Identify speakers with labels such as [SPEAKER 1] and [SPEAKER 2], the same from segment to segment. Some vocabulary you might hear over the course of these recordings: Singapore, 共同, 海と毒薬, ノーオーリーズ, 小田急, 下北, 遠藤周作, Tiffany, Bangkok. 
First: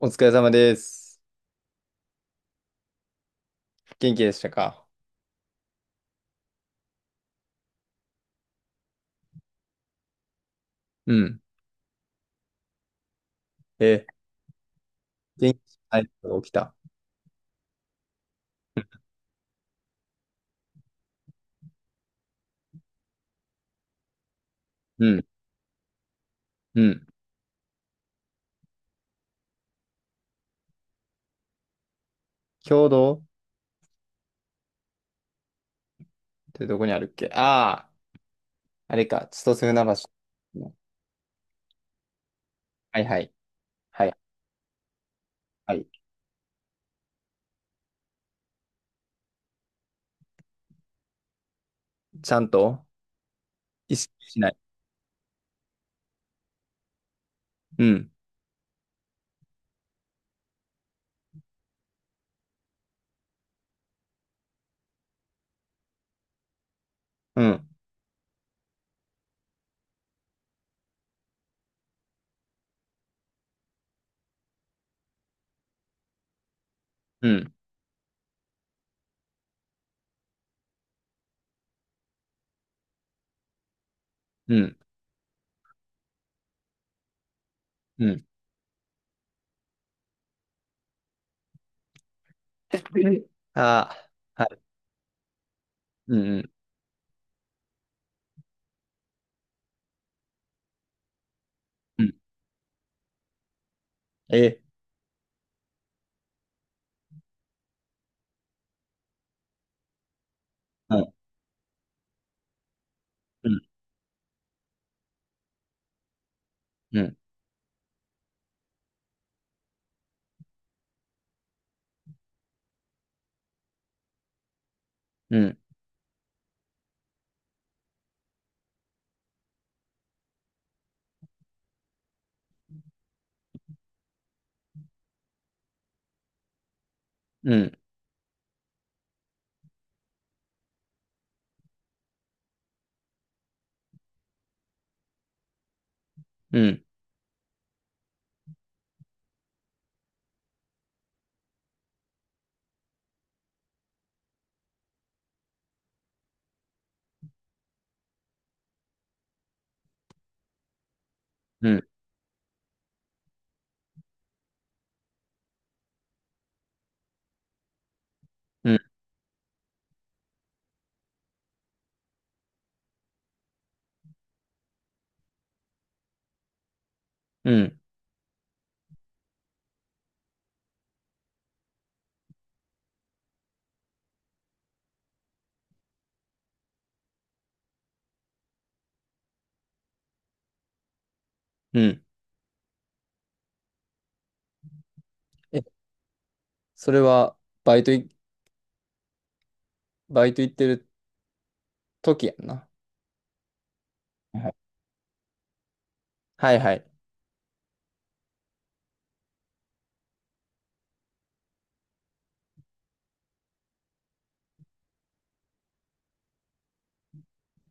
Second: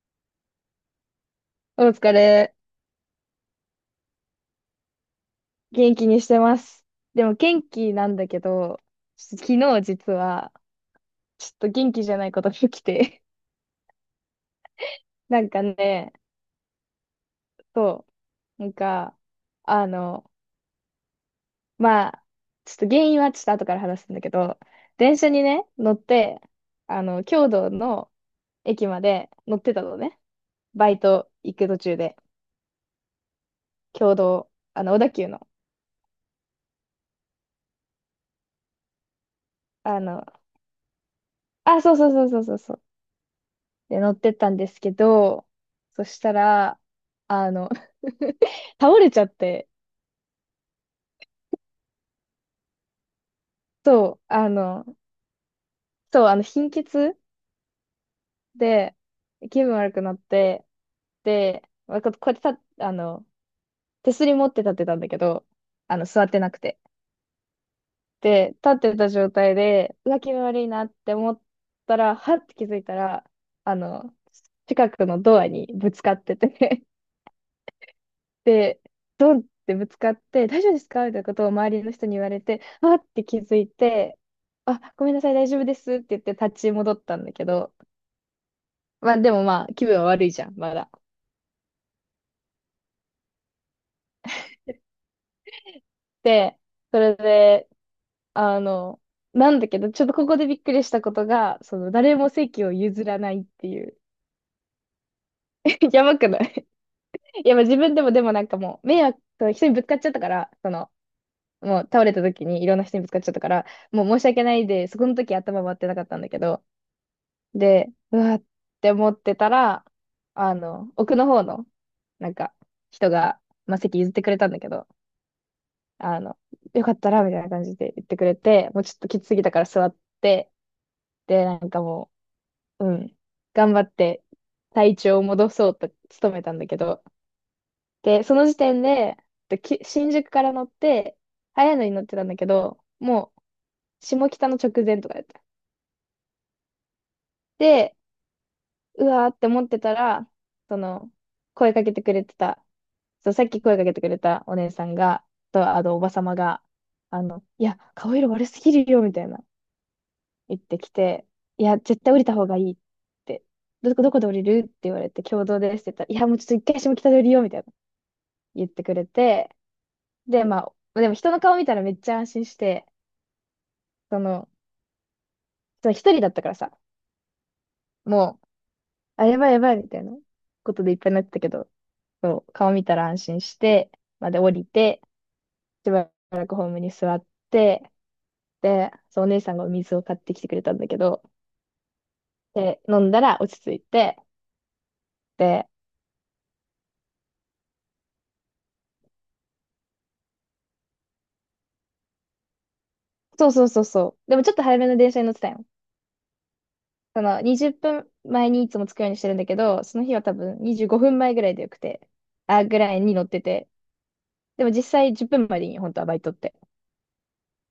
[SPEAKER 1] お疲れ様です。
[SPEAKER 2] お疲れ。
[SPEAKER 1] 元気でしたか？
[SPEAKER 2] 元気にしてます。でも元気なんだけど、ちょっと昨日実は、
[SPEAKER 1] うん。
[SPEAKER 2] ちょっと元気じゃないことが起きて。
[SPEAKER 1] え、
[SPEAKER 2] なん
[SPEAKER 1] 元気
[SPEAKER 2] か
[SPEAKER 1] じゃない
[SPEAKER 2] ね、
[SPEAKER 1] 人が起きた。
[SPEAKER 2] そう、なんか、あの、まあ、ちょっと原因はちょっと後から話すんだけど、
[SPEAKER 1] う
[SPEAKER 2] 電
[SPEAKER 1] ん。
[SPEAKER 2] 車にね、乗って、
[SPEAKER 1] う
[SPEAKER 2] あ
[SPEAKER 1] ん。
[SPEAKER 2] の、京都の駅まで乗ってたのね。バイト行く途中で、
[SPEAKER 1] 共同っ
[SPEAKER 2] 京都、あの、小田急の、
[SPEAKER 1] てどこにあるっけ？ああー、あれか。千歳船
[SPEAKER 2] あ
[SPEAKER 1] 橋。
[SPEAKER 2] の、あ、そうそうそうそうそう、
[SPEAKER 1] はいはい。
[SPEAKER 2] で、
[SPEAKER 1] は
[SPEAKER 2] 乗
[SPEAKER 1] い。
[SPEAKER 2] ってったんですけど、
[SPEAKER 1] はい。
[SPEAKER 2] そしたら、あの 倒れちゃって、
[SPEAKER 1] ちゃんと意識
[SPEAKER 2] そう、
[SPEAKER 1] しな
[SPEAKER 2] あ
[SPEAKER 1] い？
[SPEAKER 2] の、そう、あの、貧血
[SPEAKER 1] うん。
[SPEAKER 2] で、気分悪くなって、で、まあここうやって立っ手すり持って立ってたんだけど、あの、座ってなくて。
[SPEAKER 1] うん。
[SPEAKER 2] で、立ってた状態で、うわ、気分悪いなって思ったら、はって気づいたら、あの、近くのドアにぶつかっててね。
[SPEAKER 1] うん。
[SPEAKER 2] で、ドンってぶつかって、大丈夫ですかみたいなことを周りの人に言われて、あって気づいて、
[SPEAKER 1] うん。
[SPEAKER 2] あ、ごめんなさい、大丈夫ですって言って立ち戻ったんだけど、
[SPEAKER 1] うん。
[SPEAKER 2] まあでもまあ気分は悪いじゃん、まだ。
[SPEAKER 1] ああ、はい。うん。うん。
[SPEAKER 2] で、それで、あの、なんだけど、ちょっとここでびっくりしたことが、その
[SPEAKER 1] うん。
[SPEAKER 2] 誰も席を譲らないっていう。
[SPEAKER 1] え、
[SPEAKER 2] やばくない？ いや、まあ自分でもなんかもう、迷惑、人にぶつかっちゃったから、その、
[SPEAKER 1] うん。
[SPEAKER 2] もう倒れた時にいろんな人にぶつかっちゃった
[SPEAKER 1] う
[SPEAKER 2] か
[SPEAKER 1] ん。
[SPEAKER 2] ら、もう申し訳ないで、そこの時頭回ってなかったんだけど、
[SPEAKER 1] うん。
[SPEAKER 2] で、うわって思ってたら、あの、奥の方の、なんか、人が、まあ、席譲ってくれたんだけど、
[SPEAKER 1] うん。
[SPEAKER 2] あの、よかったら、みたいな感じで言ってくれて、もうちょっときつすぎたから座って、で、なんかもう、うん、頑張って体調を戻そうと努めたんだけど、
[SPEAKER 1] うん。
[SPEAKER 2] で、その時点で、でき新宿から乗って、早いのに乗ってたんだけど、もう、下北の直前とかだった。
[SPEAKER 1] うん。
[SPEAKER 2] で、うわーって思ってたら、その、声かけてくれてた、そう、さっき声かけてくれたお姉さんが、と、あの、おばさまが、あの、いや、顔色悪すぎるよ、みたいな、言ってきて、い
[SPEAKER 1] う
[SPEAKER 2] や、
[SPEAKER 1] ん。
[SPEAKER 2] 絶対降りた方がいいって、どこで降りるって言われて、共同ですって言ったら、いや、もうちょっと一回下北で降りよう、みたいな、言ってくれて、で、まあ、でも人の顔見たらめっちゃ安心して、その、その一人だったからさ、
[SPEAKER 1] うん。
[SPEAKER 2] もう、あ、やばいやばい、みたいなことでいっぱいになってたけど、そう、顔見たら安心して、まあで降りて、しばらくホームに座って、で、そう、お姉さんがお水を買ってきてくれたんだけど、
[SPEAKER 1] うん。
[SPEAKER 2] で、飲んだら落ち着いて、
[SPEAKER 1] え、
[SPEAKER 2] で、
[SPEAKER 1] それは、バイトい、バイト行ってる時やんな。
[SPEAKER 2] そうそうそうそう。でもち
[SPEAKER 1] は
[SPEAKER 2] ょっと早めの電車に乗ってたよ。
[SPEAKER 1] いはい。
[SPEAKER 2] その20分前にいつも着くようにしてるんだけど、その日は多分25分前ぐらいでよくて、あ、ぐらいに乗ってて。でも実際10分まえでいいよ、本当はバイトって。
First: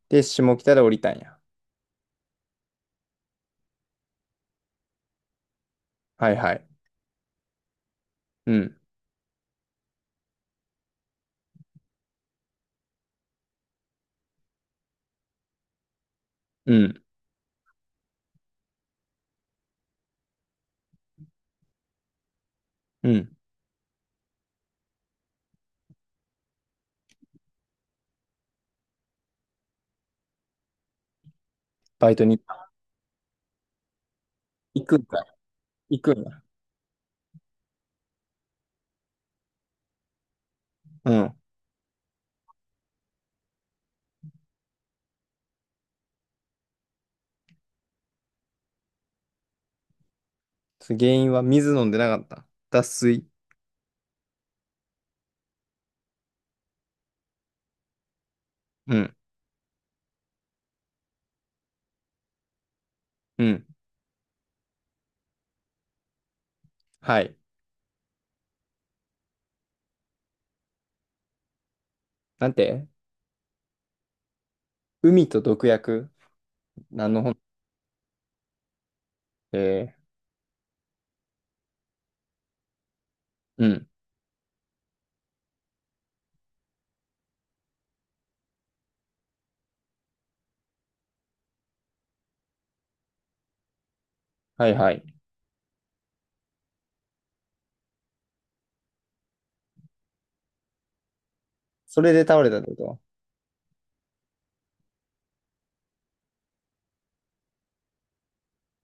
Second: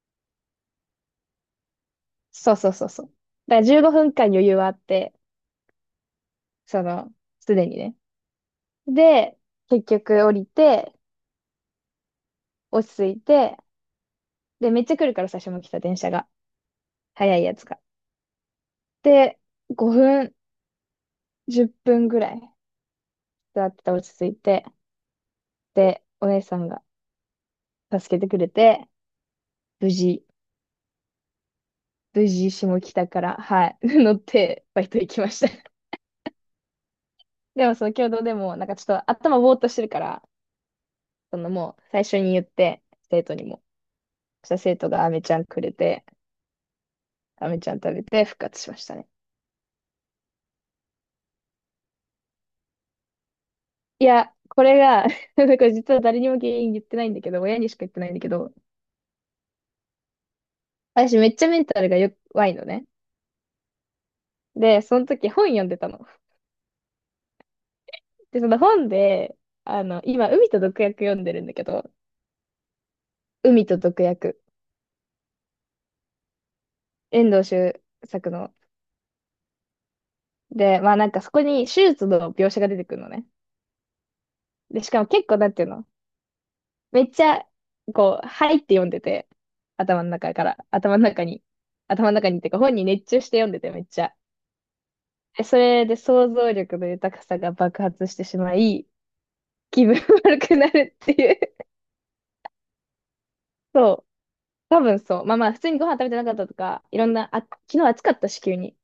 [SPEAKER 1] で、下北で降りたんや。
[SPEAKER 2] そうそうそうそう。だから15分間余裕はあって、
[SPEAKER 1] はいはい。
[SPEAKER 2] その、すでにね。
[SPEAKER 1] うん、
[SPEAKER 2] で、結局降りて、落ち着いて、で、めっちゃ来るから最初も来た電車が。
[SPEAKER 1] うん、
[SPEAKER 2] 早いやつが。で、5分10分ぐらい
[SPEAKER 1] うん。
[SPEAKER 2] 座ってて落ち着いて、で、お姉さんが助けてくれて、無事、
[SPEAKER 1] バイト
[SPEAKER 2] 無
[SPEAKER 1] に
[SPEAKER 2] 事
[SPEAKER 1] 行
[SPEAKER 2] 下北から、はい、乗ってバイ
[SPEAKER 1] く
[SPEAKER 2] ト
[SPEAKER 1] ん
[SPEAKER 2] 行
[SPEAKER 1] か
[SPEAKER 2] きました。
[SPEAKER 1] い。行くんや。
[SPEAKER 2] でもその共同でも、なんかちょっと頭ぼーっとしてるから、
[SPEAKER 1] うん。
[SPEAKER 2] そのもう最初に言って、生徒にも。そしたら生徒が飴ちゃんくれて、飴ちゃん食べて復活しましたね。
[SPEAKER 1] それ原因は水飲んでなかった？脱水。
[SPEAKER 2] いや、これが なんか実は誰にも原因言ってないんだけど、親にしか言ってないんだけど、
[SPEAKER 1] うん、
[SPEAKER 2] 私めっちゃメンタルが弱いのね。
[SPEAKER 1] うん。
[SPEAKER 2] で、その時本読んでたの。
[SPEAKER 1] はい。
[SPEAKER 2] で、その本で、あの、今、海と毒薬読んでるんだけど、
[SPEAKER 1] なんて？
[SPEAKER 2] 海と毒薬、
[SPEAKER 1] 海と毒薬？何の
[SPEAKER 2] 遠
[SPEAKER 1] 本？
[SPEAKER 2] 藤周作の。
[SPEAKER 1] え
[SPEAKER 2] で、まあなんかそこに手術の描写が出てくるのね。
[SPEAKER 1] ー、うん。
[SPEAKER 2] で、しかも結構、なんていうの、めっちゃ、こう、入って読んでて、頭の中から、頭の中に、頭の中にっていうか、本に熱中して読んでて、めっちゃ。
[SPEAKER 1] はいはい。
[SPEAKER 2] で、それで想像力の豊かさが爆発してしまい、気分悪くなるっていう。
[SPEAKER 1] それで倒れたってこと？
[SPEAKER 2] そう。多分そう。まあまあ、普通にご飯食べてなかったとか、いろんな、あ、昨日暑かったし、急に。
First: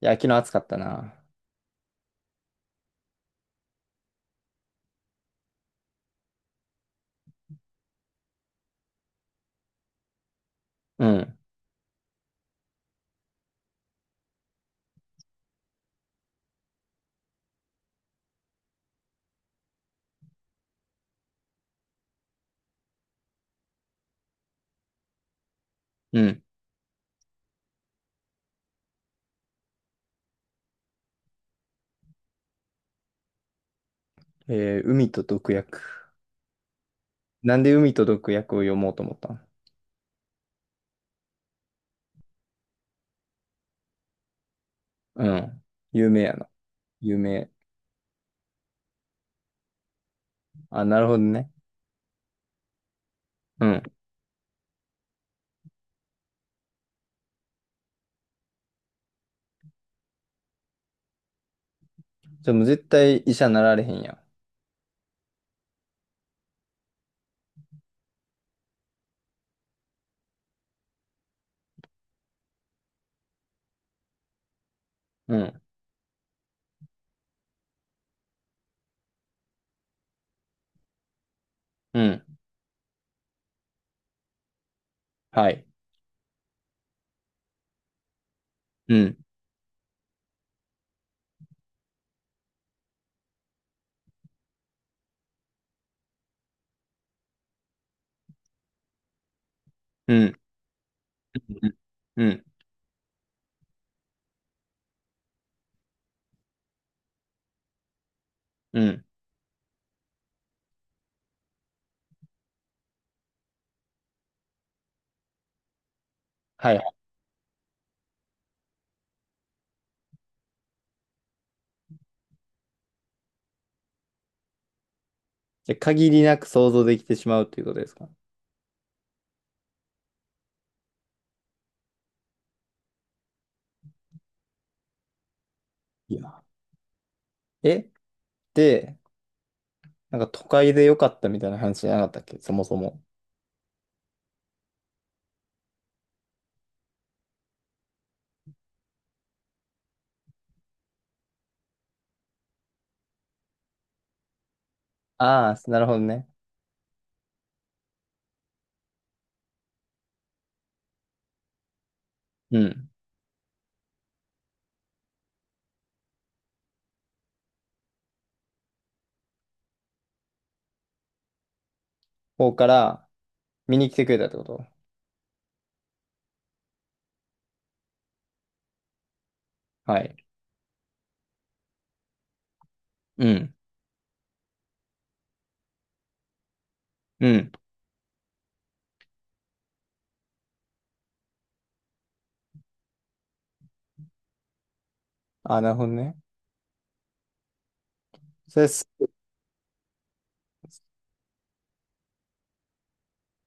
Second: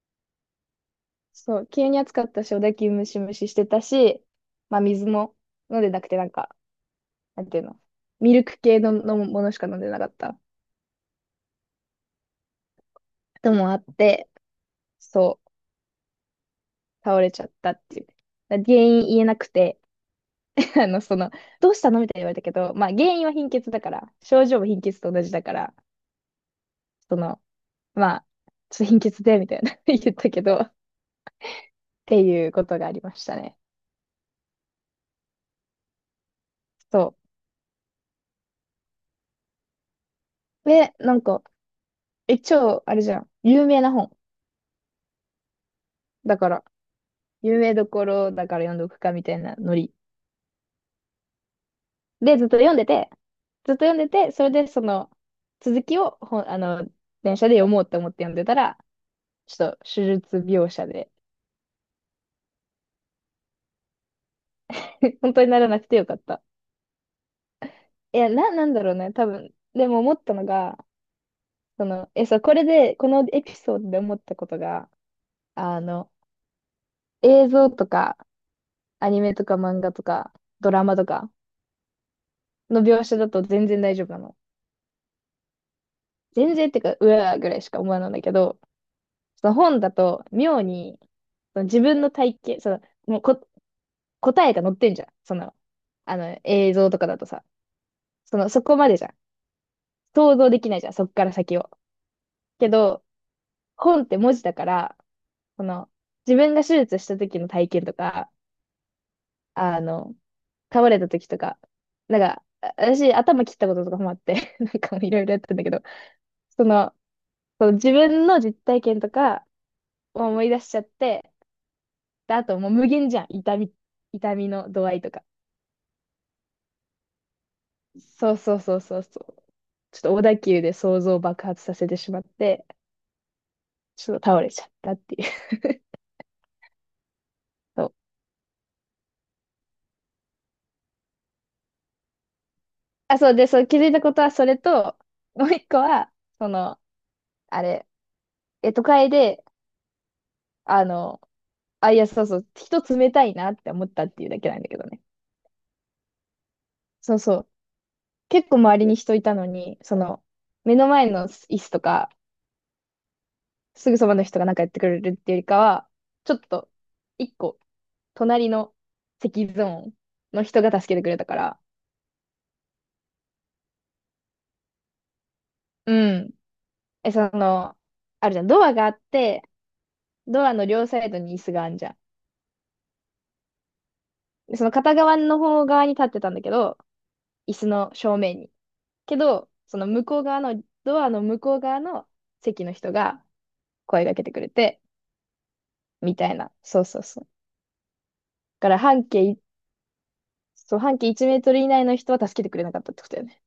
[SPEAKER 1] いや、昨日暑かったな。
[SPEAKER 2] そう、急に暑かったし、おだきムシムシしてたし、まあ水も飲んでなくて、なんか、なんていうの、ミルク系の飲むものしか飲んでなかった
[SPEAKER 1] うん、
[SPEAKER 2] ともあって、そう、倒れちゃったっていう。だ原因言えなくて、あの、その、どうしたのみたいに言われたけど、まあ原因は貧血だから、症状も貧血と同じだから、
[SPEAKER 1] うん。
[SPEAKER 2] その、まあ、ちょっと貧血で、みたいな 言ったけど、っていうことがありましたね。
[SPEAKER 1] えー、海と毒薬。
[SPEAKER 2] そ
[SPEAKER 1] なんで海と毒薬を読もうと思ったん？
[SPEAKER 2] う。で、なんか、え、超、あれじゃん、有名な本。
[SPEAKER 1] うん。有名や
[SPEAKER 2] だ
[SPEAKER 1] な。
[SPEAKER 2] から、
[SPEAKER 1] 有名。
[SPEAKER 2] 有名どころだから読んどくかみたいなノリ。
[SPEAKER 1] あ、なるほどね。
[SPEAKER 2] で、ずっと読んでて、
[SPEAKER 1] う
[SPEAKER 2] ずっ
[SPEAKER 1] ん。
[SPEAKER 2] と読んでて、それでその続きをほん、あの、電車で読もうと思って読んでたら、ちょっと手術描写で、
[SPEAKER 1] じゃあもう絶対医者なられへんやん。
[SPEAKER 2] 本当にならなくてよかった。いや、な、なんだろうね、多分。でも思ったのが、その、え、そう、これで、このエピソードで思ったことが、
[SPEAKER 1] うん。
[SPEAKER 2] あの、映像とか、アニメとか漫画とか、ドラマとか
[SPEAKER 1] うん。
[SPEAKER 2] の描写だと全然大丈夫なの。
[SPEAKER 1] はい。
[SPEAKER 2] 全然ってか、うわーぐらいしか思わないんだけど、
[SPEAKER 1] うん。
[SPEAKER 2] その本だと妙に、その自分の体型、その、もうこ、答えが載ってんじゃん。その、あの、映像とかだとさ、その、そこまでじゃん。
[SPEAKER 1] う
[SPEAKER 2] 想
[SPEAKER 1] ん。
[SPEAKER 2] 像できないじゃん、そっから先
[SPEAKER 1] う
[SPEAKER 2] を。
[SPEAKER 1] ん。うん。
[SPEAKER 2] けど、本って文字だから、その、自分が手術した時の体験とか、
[SPEAKER 1] うん。
[SPEAKER 2] あの、倒れた時とか、なんか、あ私、頭切ったこととかもあって なんかもういろいろやってんだけど、そ
[SPEAKER 1] は
[SPEAKER 2] の、
[SPEAKER 1] い。
[SPEAKER 2] その自分の実体験とかを思い出しちゃって、で、あともう無限じゃん、痛み、痛みの度合いとか。
[SPEAKER 1] じゃあ限りなく想像できてしまうということですか？
[SPEAKER 2] そうそうそうそうそう。ちょっと小田急で想像を爆発させてしまって、ちょっと倒れちゃったっていう。
[SPEAKER 1] いや、
[SPEAKER 2] そ
[SPEAKER 1] え、
[SPEAKER 2] う。
[SPEAKER 1] で、なんか都会で良かったみたいな話じゃなかったっけそもそも。
[SPEAKER 2] あ、そうで、そう、気づいたことはそれと、もう一個は、その、あれ、え、都会で、あの、あ、いや、そうそう、人冷たいなって思ったっていうだけなんだけどね。
[SPEAKER 1] ああ、なるほどね。
[SPEAKER 2] そうそう。結構周りに人いたのに、その、目の前の椅子とか、
[SPEAKER 1] うん。
[SPEAKER 2] すぐそばの人がなんかやってくれるっていうよりかは、ちょっと、一個、隣の席ゾーンの人が助けてくれたから、
[SPEAKER 1] 方から見に来てくれたってこと？
[SPEAKER 2] うん。え、その、あるじゃん。ドアがあって、
[SPEAKER 1] はい。
[SPEAKER 2] ドアの両サイドに椅子があるじゃん。
[SPEAKER 1] うん。
[SPEAKER 2] で、その片側の方側に立ってたんだけど、
[SPEAKER 1] うん。
[SPEAKER 2] 椅子の正面に。けど、その向こう側の、ドアの向こう側の席の人が声かけてくれて、
[SPEAKER 1] ああ、なるほど
[SPEAKER 2] み
[SPEAKER 1] ね。
[SPEAKER 2] たいな。そうそうそう。だ
[SPEAKER 1] それ
[SPEAKER 2] から
[SPEAKER 1] す、
[SPEAKER 2] 半径い、そう、半径1メートル以内の人は助けてくれなかったってことだよね。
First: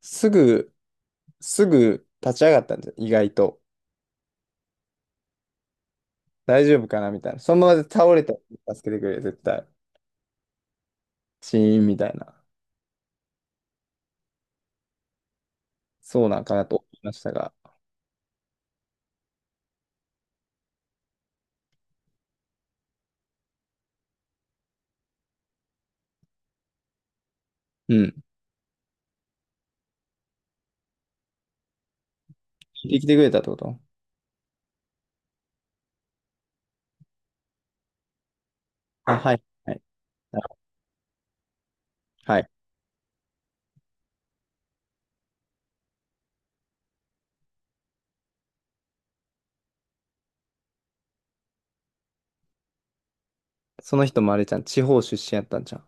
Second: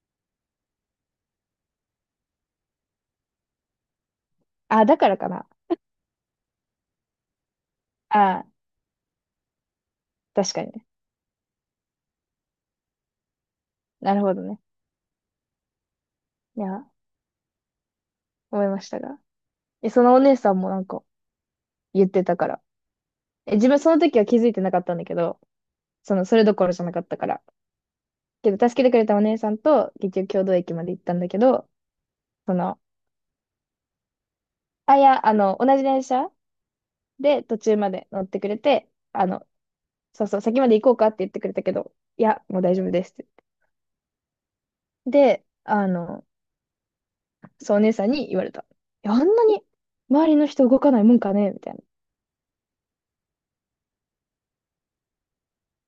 [SPEAKER 1] すぐ、すぐ立ち上がったんじゃ、意外と。
[SPEAKER 2] あ、だからかな。
[SPEAKER 1] 大丈夫かなみたいな。そのままで倒れた
[SPEAKER 2] あ、
[SPEAKER 1] ら助けてくれ、絶対。
[SPEAKER 2] 確かにね。
[SPEAKER 1] シーンみたいな。
[SPEAKER 2] なるほどね。
[SPEAKER 1] そうなんか
[SPEAKER 2] い
[SPEAKER 1] なと
[SPEAKER 2] や、
[SPEAKER 1] 思いましたが。
[SPEAKER 2] 思いましたが。え、そのお姉さんもなんか言ってたから。え、自分その時は気づいてなかったんだけど、その、それどころじゃなかったから。
[SPEAKER 1] うん。
[SPEAKER 2] けど、助けてくれたお姉さんと、結局、共同駅まで行ったんだけど、その、
[SPEAKER 1] 聞いてきてくれたってこと？
[SPEAKER 2] あ、いや、あの、同じ電車で途中まで乗ってくれて、
[SPEAKER 1] あ、
[SPEAKER 2] あ
[SPEAKER 1] はい。
[SPEAKER 2] の、
[SPEAKER 1] はい。
[SPEAKER 2] そうそ
[SPEAKER 1] は
[SPEAKER 2] う、
[SPEAKER 1] い。
[SPEAKER 2] 先まで行こうかって言ってくれたけど、いや、もう大丈夫ですって言って。で、あの、そう、お姉さんに言われた。いや、あんなに周りの人動かないもんかねみたいな。
[SPEAKER 1] その人もあれじゃん。地方出身やったんじゃん。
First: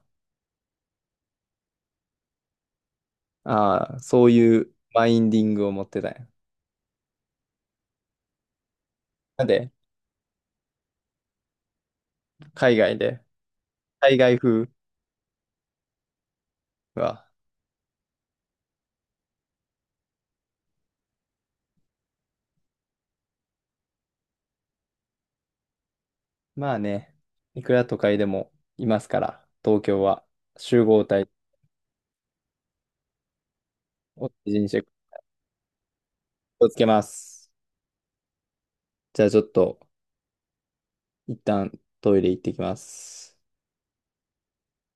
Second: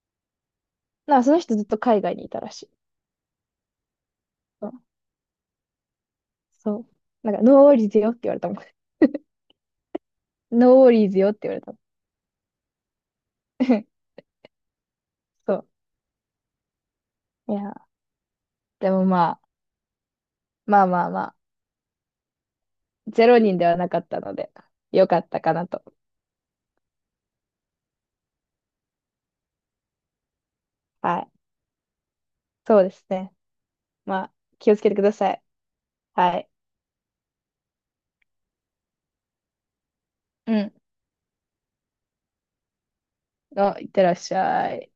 [SPEAKER 2] なんか、その人ずっと海外にいたらしい。
[SPEAKER 1] ああ、そうい
[SPEAKER 2] そう。
[SPEAKER 1] うマインディングを持ってたんや。
[SPEAKER 2] そうなんか、ノーオーリーズよって言われたもん。
[SPEAKER 1] なんで、
[SPEAKER 2] ノーオーリーズよって言われたも
[SPEAKER 1] 海外で。
[SPEAKER 2] ん。
[SPEAKER 1] 海外風
[SPEAKER 2] そう。
[SPEAKER 1] は。
[SPEAKER 2] いや、でもまあ、まあまあま、ゼロ人ではなかったので、よかったかなと。
[SPEAKER 1] まあね、いくら都会でもいますから、東京は集合
[SPEAKER 2] は
[SPEAKER 1] 体
[SPEAKER 2] い。そうですね。ま
[SPEAKER 1] を
[SPEAKER 2] あ、
[SPEAKER 1] 大事に
[SPEAKER 2] 気
[SPEAKER 1] し
[SPEAKER 2] をつ
[SPEAKER 1] て気
[SPEAKER 2] けてください。はい。
[SPEAKER 1] をつけます。じゃあちょっと、
[SPEAKER 2] うん。
[SPEAKER 1] 一旦トイレ行ってきます。
[SPEAKER 2] あ、いってらっしゃい。